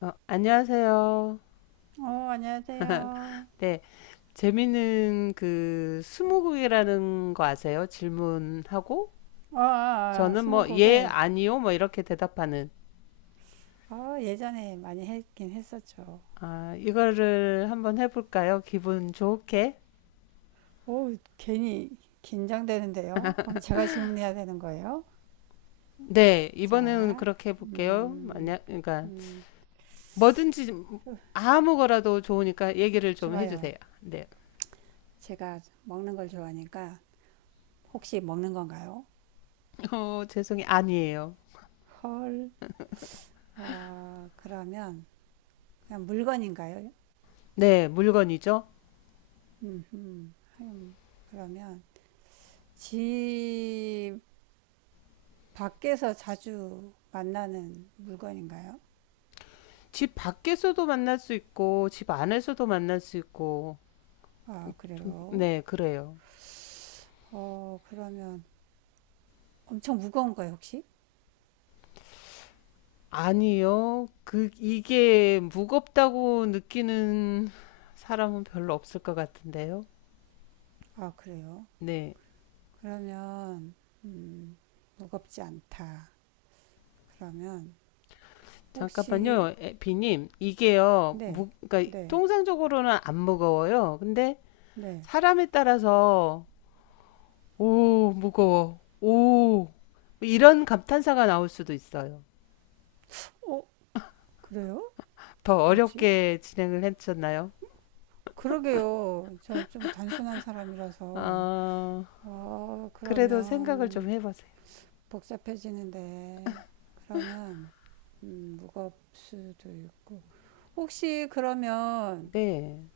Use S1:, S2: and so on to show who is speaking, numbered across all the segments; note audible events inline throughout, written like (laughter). S1: 안녕하세요.
S2: 어, 안녕하세요.
S1: 네, 재미있는 그 스무고개라는 거 아세요? 질문하고
S2: 아, 아, 아,
S1: 저는 뭐 예,
S2: 스무고개.
S1: 아니요 뭐 이렇게 대답하는
S2: 아, 예전에 많이 했긴 했었죠.
S1: 아, 이거를 한번 해볼까요? 기분 좋게.
S2: 오, 괜히 긴장되는데요. 그럼 제가 질문해야 되는 거예요?
S1: 네, 이번에는
S2: 자,
S1: 그렇게 해볼게요.
S2: 음,
S1: 만약 그러니까
S2: 음,
S1: 뭐든지
S2: 으,
S1: 아무 거라도 좋으니까 얘기를 좀
S2: 좋아요.
S1: 해주세요. 네,
S2: 제가 먹는 걸 좋아하니까 혹시 먹는 건가요?
S1: 죄송해요. 아니에요.
S2: 헐, 아, 그러면 그냥 물건인가요?
S1: 네, 물건이죠.
S2: 음, 음, 음, 그러면 집 밖에서 자주 만나는 물건인가요?
S1: 집 밖에서도 만날 수 있고 집 안에서도 만날 수 있고
S2: 아,
S1: 좀,
S2: 그래요?
S1: 네, 그래요.
S2: 어, 그러면 엄청 무거운 거예요, 혹시?
S1: 아니요. 그, 이게 무겁다고 느끼는 사람은 별로 없을 것 같은데요.
S2: 아, 그래요?
S1: 네.
S2: 그러면, 음, 무겁지 않다. 그러면, 혹시,
S1: 잠깐만요, 비님. 이게요,
S2: 네,
S1: 그러니까
S2: 네,
S1: 통상적으로는 안 무거워요. 근데
S2: 네.
S1: 사람에 따라서, 오, 무거워. 오, 뭐 이런 감탄사가 나올 수도 있어요.
S2: 어, 그래요?
S1: 더
S2: 뭐지?
S1: 어렵게 진행을 해주셨나요?
S2: 그러게요. 저 좀 단순한 사람이라서.
S1: 아,
S2: 어,
S1: 그래도 생각을 좀
S2: 그러면,
S1: 해보세요.
S2: 복잡해지는데 그러면 무거울 수도 있고 혹시 그러면
S1: 네.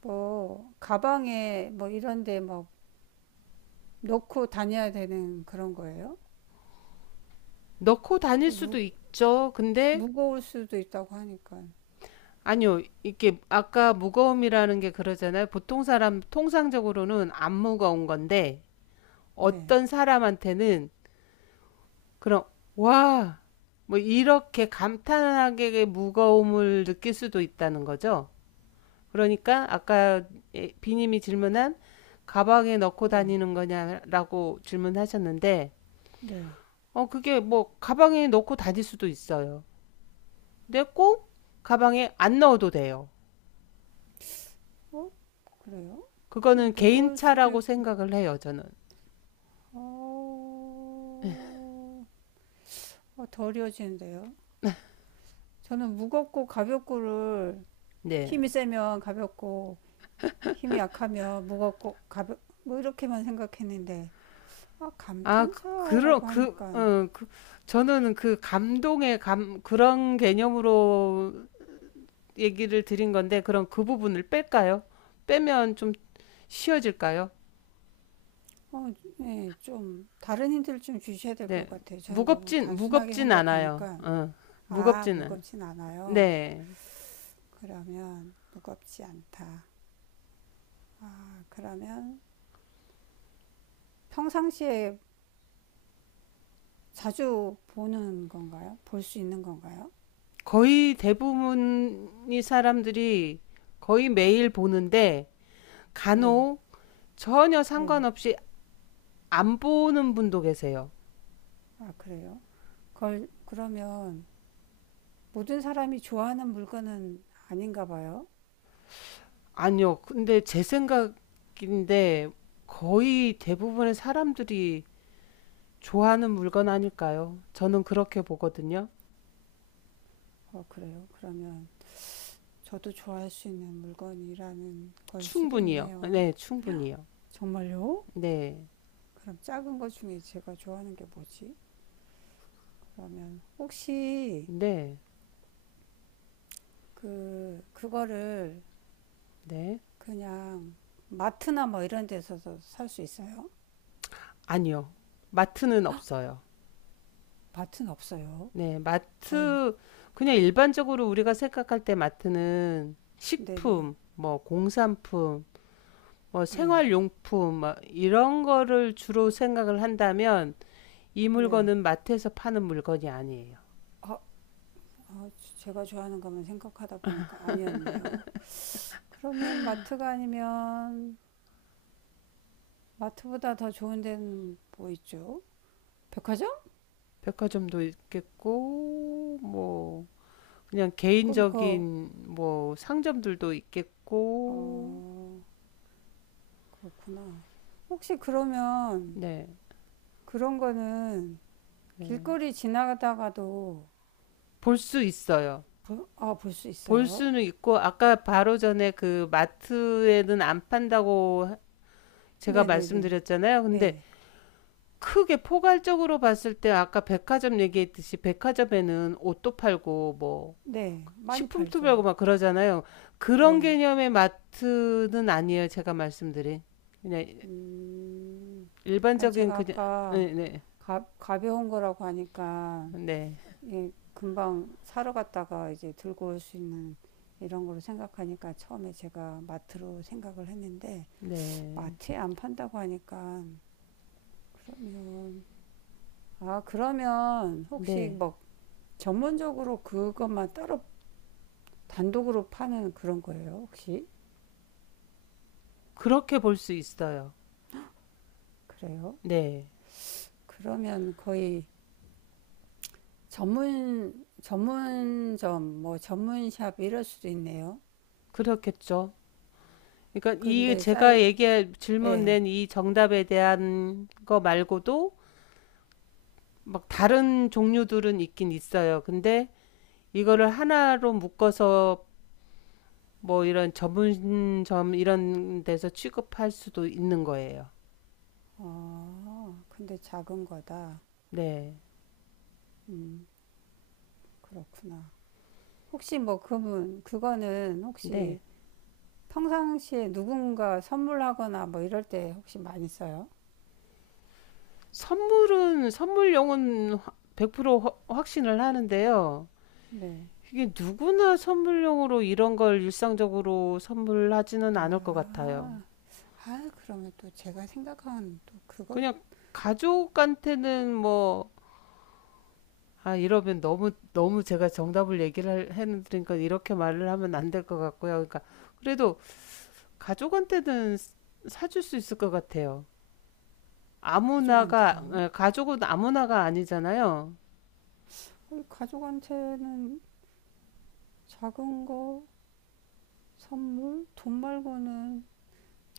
S2: 뭐 가방에 뭐 이런데 막 넣고 다녀야 되는 그런 거예요?
S1: 넣고 다닐
S2: 좀
S1: 수도
S2: 무,
S1: 있죠. 근데
S2: 무거울 수도 있다고 하니까
S1: 아니요, 이게 아까 무거움이라는 게 그러잖아요. 보통 사람 통상적으로는 안 무거운 건데
S2: 네,
S1: 어떤 사람한테는 그런 와, 뭐 이렇게 감탄하게 무거움을 느낄 수도 있다는 거죠. 그러니까 아까 예, 비님이 질문한 가방에 넣고
S2: 네,
S1: 다니는 거냐라고 질문하셨는데
S2: 네.
S1: 그게 뭐 가방에 넣고 다닐 수도 있어요. 근데 꼭 가방에 안 넣어도 돼요.
S2: 어? 그래요?
S1: 그거는
S2: 무거울 수도
S1: 개인차라고
S2: 있고
S1: 생각을 해요, 저는.
S2: 어, 어, 더려지는데요? 저는 무겁고 가볍고를
S1: 네.
S2: 힘이 세면 가볍고 힘이 약하면 무겁고 가벼 뭐 이렇게만 생각했는데 아,
S1: 아, 그, 그런
S2: 감탄사라고
S1: 그,
S2: 하니까
S1: 어, 그 저는 그 감동의 감 그런 개념으로 얘기를 드린 건데 그럼 그 부분을 뺄까요? 빼면 좀 쉬워질까요?
S2: 어, 네, 좀 다른 힌트를 좀 주셔야 될 것
S1: 네.
S2: 같아요. 저는 너무
S1: 무겁진
S2: 단순하게
S1: 무겁진 않아요.
S2: 생각하니까 아,
S1: 무겁지는.
S2: 무겁진 않아요.
S1: 네.
S2: 그러면 무겁지 않다. 아, 그러면 평상시에 자주 보는 건가요? 볼 수 있는 건가요?
S1: 거의 대부분이 사람들이 거의 매일 보는데
S2: 네,
S1: 간혹 전혀
S2: 네.
S1: 상관없이 안 보는 분도 계세요.
S2: 아, 그래요? 걸 그러면 모든 사람이 좋아하는 물건은 아닌가 봐요.
S1: 아니요. 근데 제 생각인데 거의 대부분의 사람들이 좋아하는 물건 아닐까요? 저는 그렇게 보거든요.
S2: 어, 그래요. 그러면 저도 좋아할 수 있는 물건이라는 걸 수도
S1: 충분히요.
S2: 있네요.
S1: 네, 충분히요.
S2: 정말요?
S1: 네,
S2: 그럼 작은 것 중에 제가 좋아하는 게 뭐지? 그러면 혹시
S1: 네,
S2: 그거를
S1: 네.
S2: 그냥 마트나 뭐 이런 데서도 살 수 있어요?
S1: 아니요. 마트는 없어요.
S2: 마트는 없어요.
S1: 네,
S2: 아유,
S1: 마트, 그냥 일반적으로 우리가 생각할 때 마트는
S2: 네네,
S1: 식품, 뭐 공산품, 뭐
S2: 네,
S1: 생활용품, 뭐 이런 거를 주로 생각을 한다면 이
S2: 네.
S1: 물건은 마트에서 파는 물건이 아니에요.
S2: 아, 아, 제가 좋아하는 것만 생각하다 보니까 아니었네요. 그러면 마트가 아니면 마트보다 더 좋은 데는 뭐 있죠? 백화점?
S1: 백화점도 있겠고, 뭐, 그냥
S2: 그럼 그
S1: 개인적인 뭐 상점들도 있겠고,
S2: 어, 그렇구나. 혹시 그러면
S1: 네,
S2: 그런 거는
S1: 네.
S2: 길거리 지나가다가도
S1: 볼 수 있어요.
S2: 볼 수
S1: 볼
S2: 있어요?
S1: 수는 있고, 아까 바로 전에 그 마트에는 안 판다고 제가
S2: 네네네.
S1: 말씀드렸잖아요. 근데
S2: 네.
S1: 크게 포괄적으로 봤을 때 아까 백화점 얘기했듯이 백화점에는 옷도 팔고 뭐
S2: 네. 많이
S1: 식품도 팔고
S2: 팔죠.
S1: 막 그러잖아요. 그런
S2: 네.
S1: 개념의 마트는 아니에요. 제가 말씀드린. 그냥
S2: 음, 아니,
S1: 일반적인
S2: 제가
S1: 그냥
S2: 아까
S1: 네, 네.
S2: 가벼운 거라고 하니까,
S1: 네.
S2: 예, 금방 사러 갔다가 이제 들고 올 수 있는 이런 거로 생각하니까 처음에 제가 마트로 생각을 했는데,
S1: 네.
S2: 마트에 안 판다고 하니까, 그러면, 아, 그러면 혹시
S1: 네.
S2: 뭐 전문적으로 그것만 따로 단독으로 파는 그런 거예요, 혹시?
S1: 그렇게 볼 수 있어요.
S2: 그래요?
S1: 네.
S2: 그러면 거의 전문점, 뭐 전문샵 이럴 수도 있네요.
S1: 그렇겠죠. 그러니까 이
S2: 근데
S1: 제가
S2: 사이,
S1: 얘기할 질문
S2: 예.
S1: 낸 이 정답에 대한 거 말고도 막 다른 종류들은 있긴 있어요. 근데 이거를 하나로 묶어서 뭐 이런 전문점 이런 데서 취급할 수도 있는 거예요.
S2: 아, 근데 작은 거다.
S1: 네.
S2: 그렇구나. 혹시 뭐 그거는
S1: 네.
S2: 혹시 평상시에 누군가 선물하거나 뭐 이럴 때 혹시 많이 써요?
S1: 선물은 선물용은 백100% 확신을 하는데요.
S2: 네.
S1: 이게 누구나 선물용으로 이런 걸 일상적으로 선물하지는 않을 것 같아요.
S2: 아, 아, 그러면 또 제가 생각한 또 그거
S1: 그냥 가족한테는 뭐, 아, 이러면 너무, 너무 제가 정답을 얘기를 해드리니까 이렇게 말을 하면 안 될 것 같고요. 그러니까, 그래도 가족한테는 사줄 수 있을 것 같아요. 아무나가,
S2: 가족한테요.
S1: 가족은 아무나가 아니잖아요.
S2: 우리 가족한테는 작은 거, 선물, 돈 말고는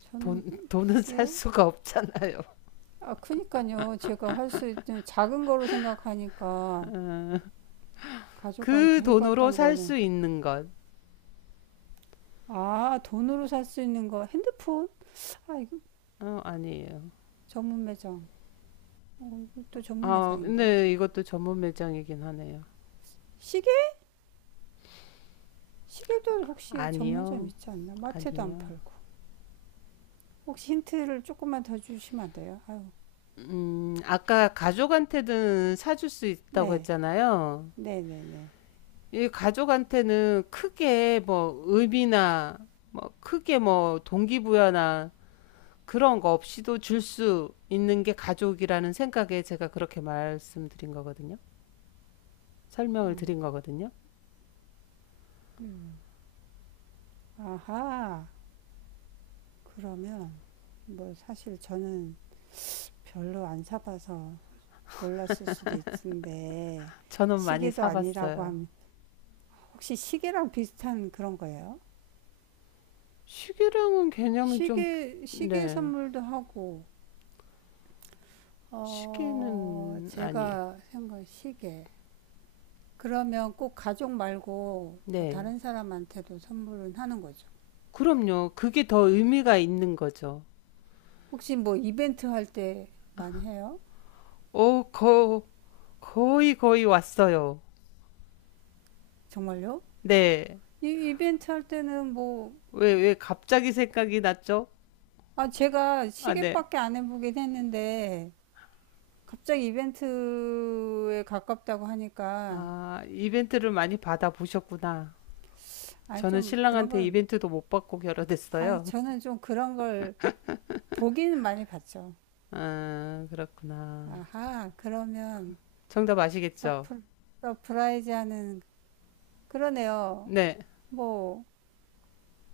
S2: 저는
S1: 돈은 (laughs) 살
S2: 크게.
S1: 수가 없잖아요.
S2: 아, 그니까요. 제가 할 수 있는 작은 거로 생각하니까
S1: 그
S2: 가족한테
S1: 돈으로
S2: 해봤던
S1: 살
S2: 거는.
S1: 수 있는 것.
S2: 아, 돈으로 살 수 있는 거. 핸드폰? 아, 이거
S1: 아니에요.
S2: 전문 매장. 또 전문
S1: 아,
S2: 매장인데.
S1: 근데 이것도 전문 매장이긴 하네요.
S2: 시계? 시계도 혹시 전문점
S1: 아니요.
S2: 있지 않나? 마트도 안
S1: 아니요.
S2: 팔고. 혹시 힌트를 조금만 더 주시면 안 돼요? 아유,
S1: 아까 가족한테는 사줄 수 있다고
S2: 네,
S1: 했잖아요.
S2: 네, 네, 네.
S1: 이 가족한테는 크게 뭐 의미나 뭐 크게 뭐 동기부여나 그런 거 없이도 줄 수 있는 게 가족이라는 생각에 제가 그렇게 말씀드린 거거든요. 설명을 드린 거거든요.
S2: 아하, 그러면 뭐 사실 저는 별로 안 사봐서 몰랐을 수도 있는데
S1: 저는 많이
S2: 시계도 아니라고
S1: 사봤어요.
S2: 하면 혹시 시계랑 비슷한 그런 거예요?
S1: 시계랑은 개념이 좀,
S2: 시계
S1: 네.
S2: 선물도 하고, 어,
S1: 시계는 아니에요.
S2: 제가 생각 시계. 그러면 꼭 가족 말고 뭐
S1: 네.
S2: 다른 사람한테도 선물은 하는 거죠.
S1: 그럼요. 그게 더 의미가 있는 거죠.
S2: 혹시 뭐 이벤트 할 때 많이 해요?
S1: 오, 거, 거의 거의 왔어요.
S2: 정말요?
S1: 네.
S2: 이 이벤트 할 때는 뭐,
S1: 왜 갑자기 생각이 났죠?
S2: 아, 제가
S1: 아, 네.
S2: 시계밖에 안 해보긴 했는데, 갑자기 이벤트에 가깝다고 하니까,
S1: 아, 이벤트를 많이 받아보셨구나.
S2: 아,
S1: 저는
S2: 좀 그런
S1: 신랑한테
S2: 걸,
S1: 이벤트도 못 받고
S2: 아,
S1: 결혼했어요.
S2: 저는 좀 그런 걸 보기는 많이 봤죠.
S1: 아, 그렇구나.
S2: 아하, 그러면
S1: 정답 아시겠죠?
S2: 서프, 서프라이즈 하는, 그러네요.
S1: 네.
S2: 뭐,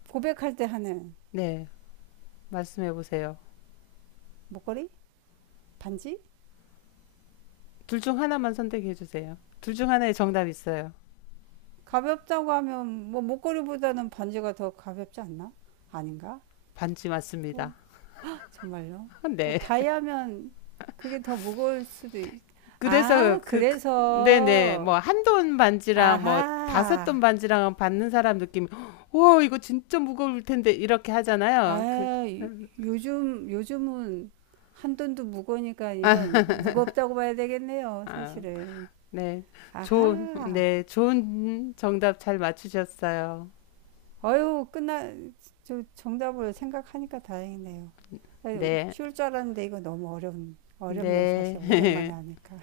S2: 고백할 때 하는
S1: 네. 말씀해 보세요.
S2: 목걸이? 반지?
S1: 둘 중 하나만 선택해 주세요. 둘 중 하나의 정답 있어요.
S2: 가볍다고 하면, 뭐, 목걸이보다는 반지가 더 가볍지 않나? 아닌가?
S1: 반지
S2: 뭐,
S1: 맞습니다.
S2: 정말요?
S1: (laughs)
S2: 뭐
S1: 네.
S2: 다이아면 그게 더 무거울 수도 있...
S1: 그래서
S2: 아,
S1: 네네
S2: 그래서
S1: 뭐 1돈 반지랑 뭐 다섯
S2: 아하.
S1: 돈 반지랑 받는 사람 느낌이 오 이거 진짜 무거울 텐데 이렇게 하잖아요.
S2: 아, 이- 요즘은 한 돈도 무거우니까 이건 무겁다고 봐야 되겠네요,
S1: 아,
S2: 사실은.
S1: 네. 좋은
S2: 아하.
S1: 네, 좋은 정답 잘 맞추셨어요.
S2: 어휴, 끝나 저 정답을 생각하니까 다행이네요. 아유,
S1: 네.
S2: 쉬울 줄 알았는데 이거 너무 어려운 어렵네, 사실 오랜만에
S1: 네. (laughs)
S2: 하니까.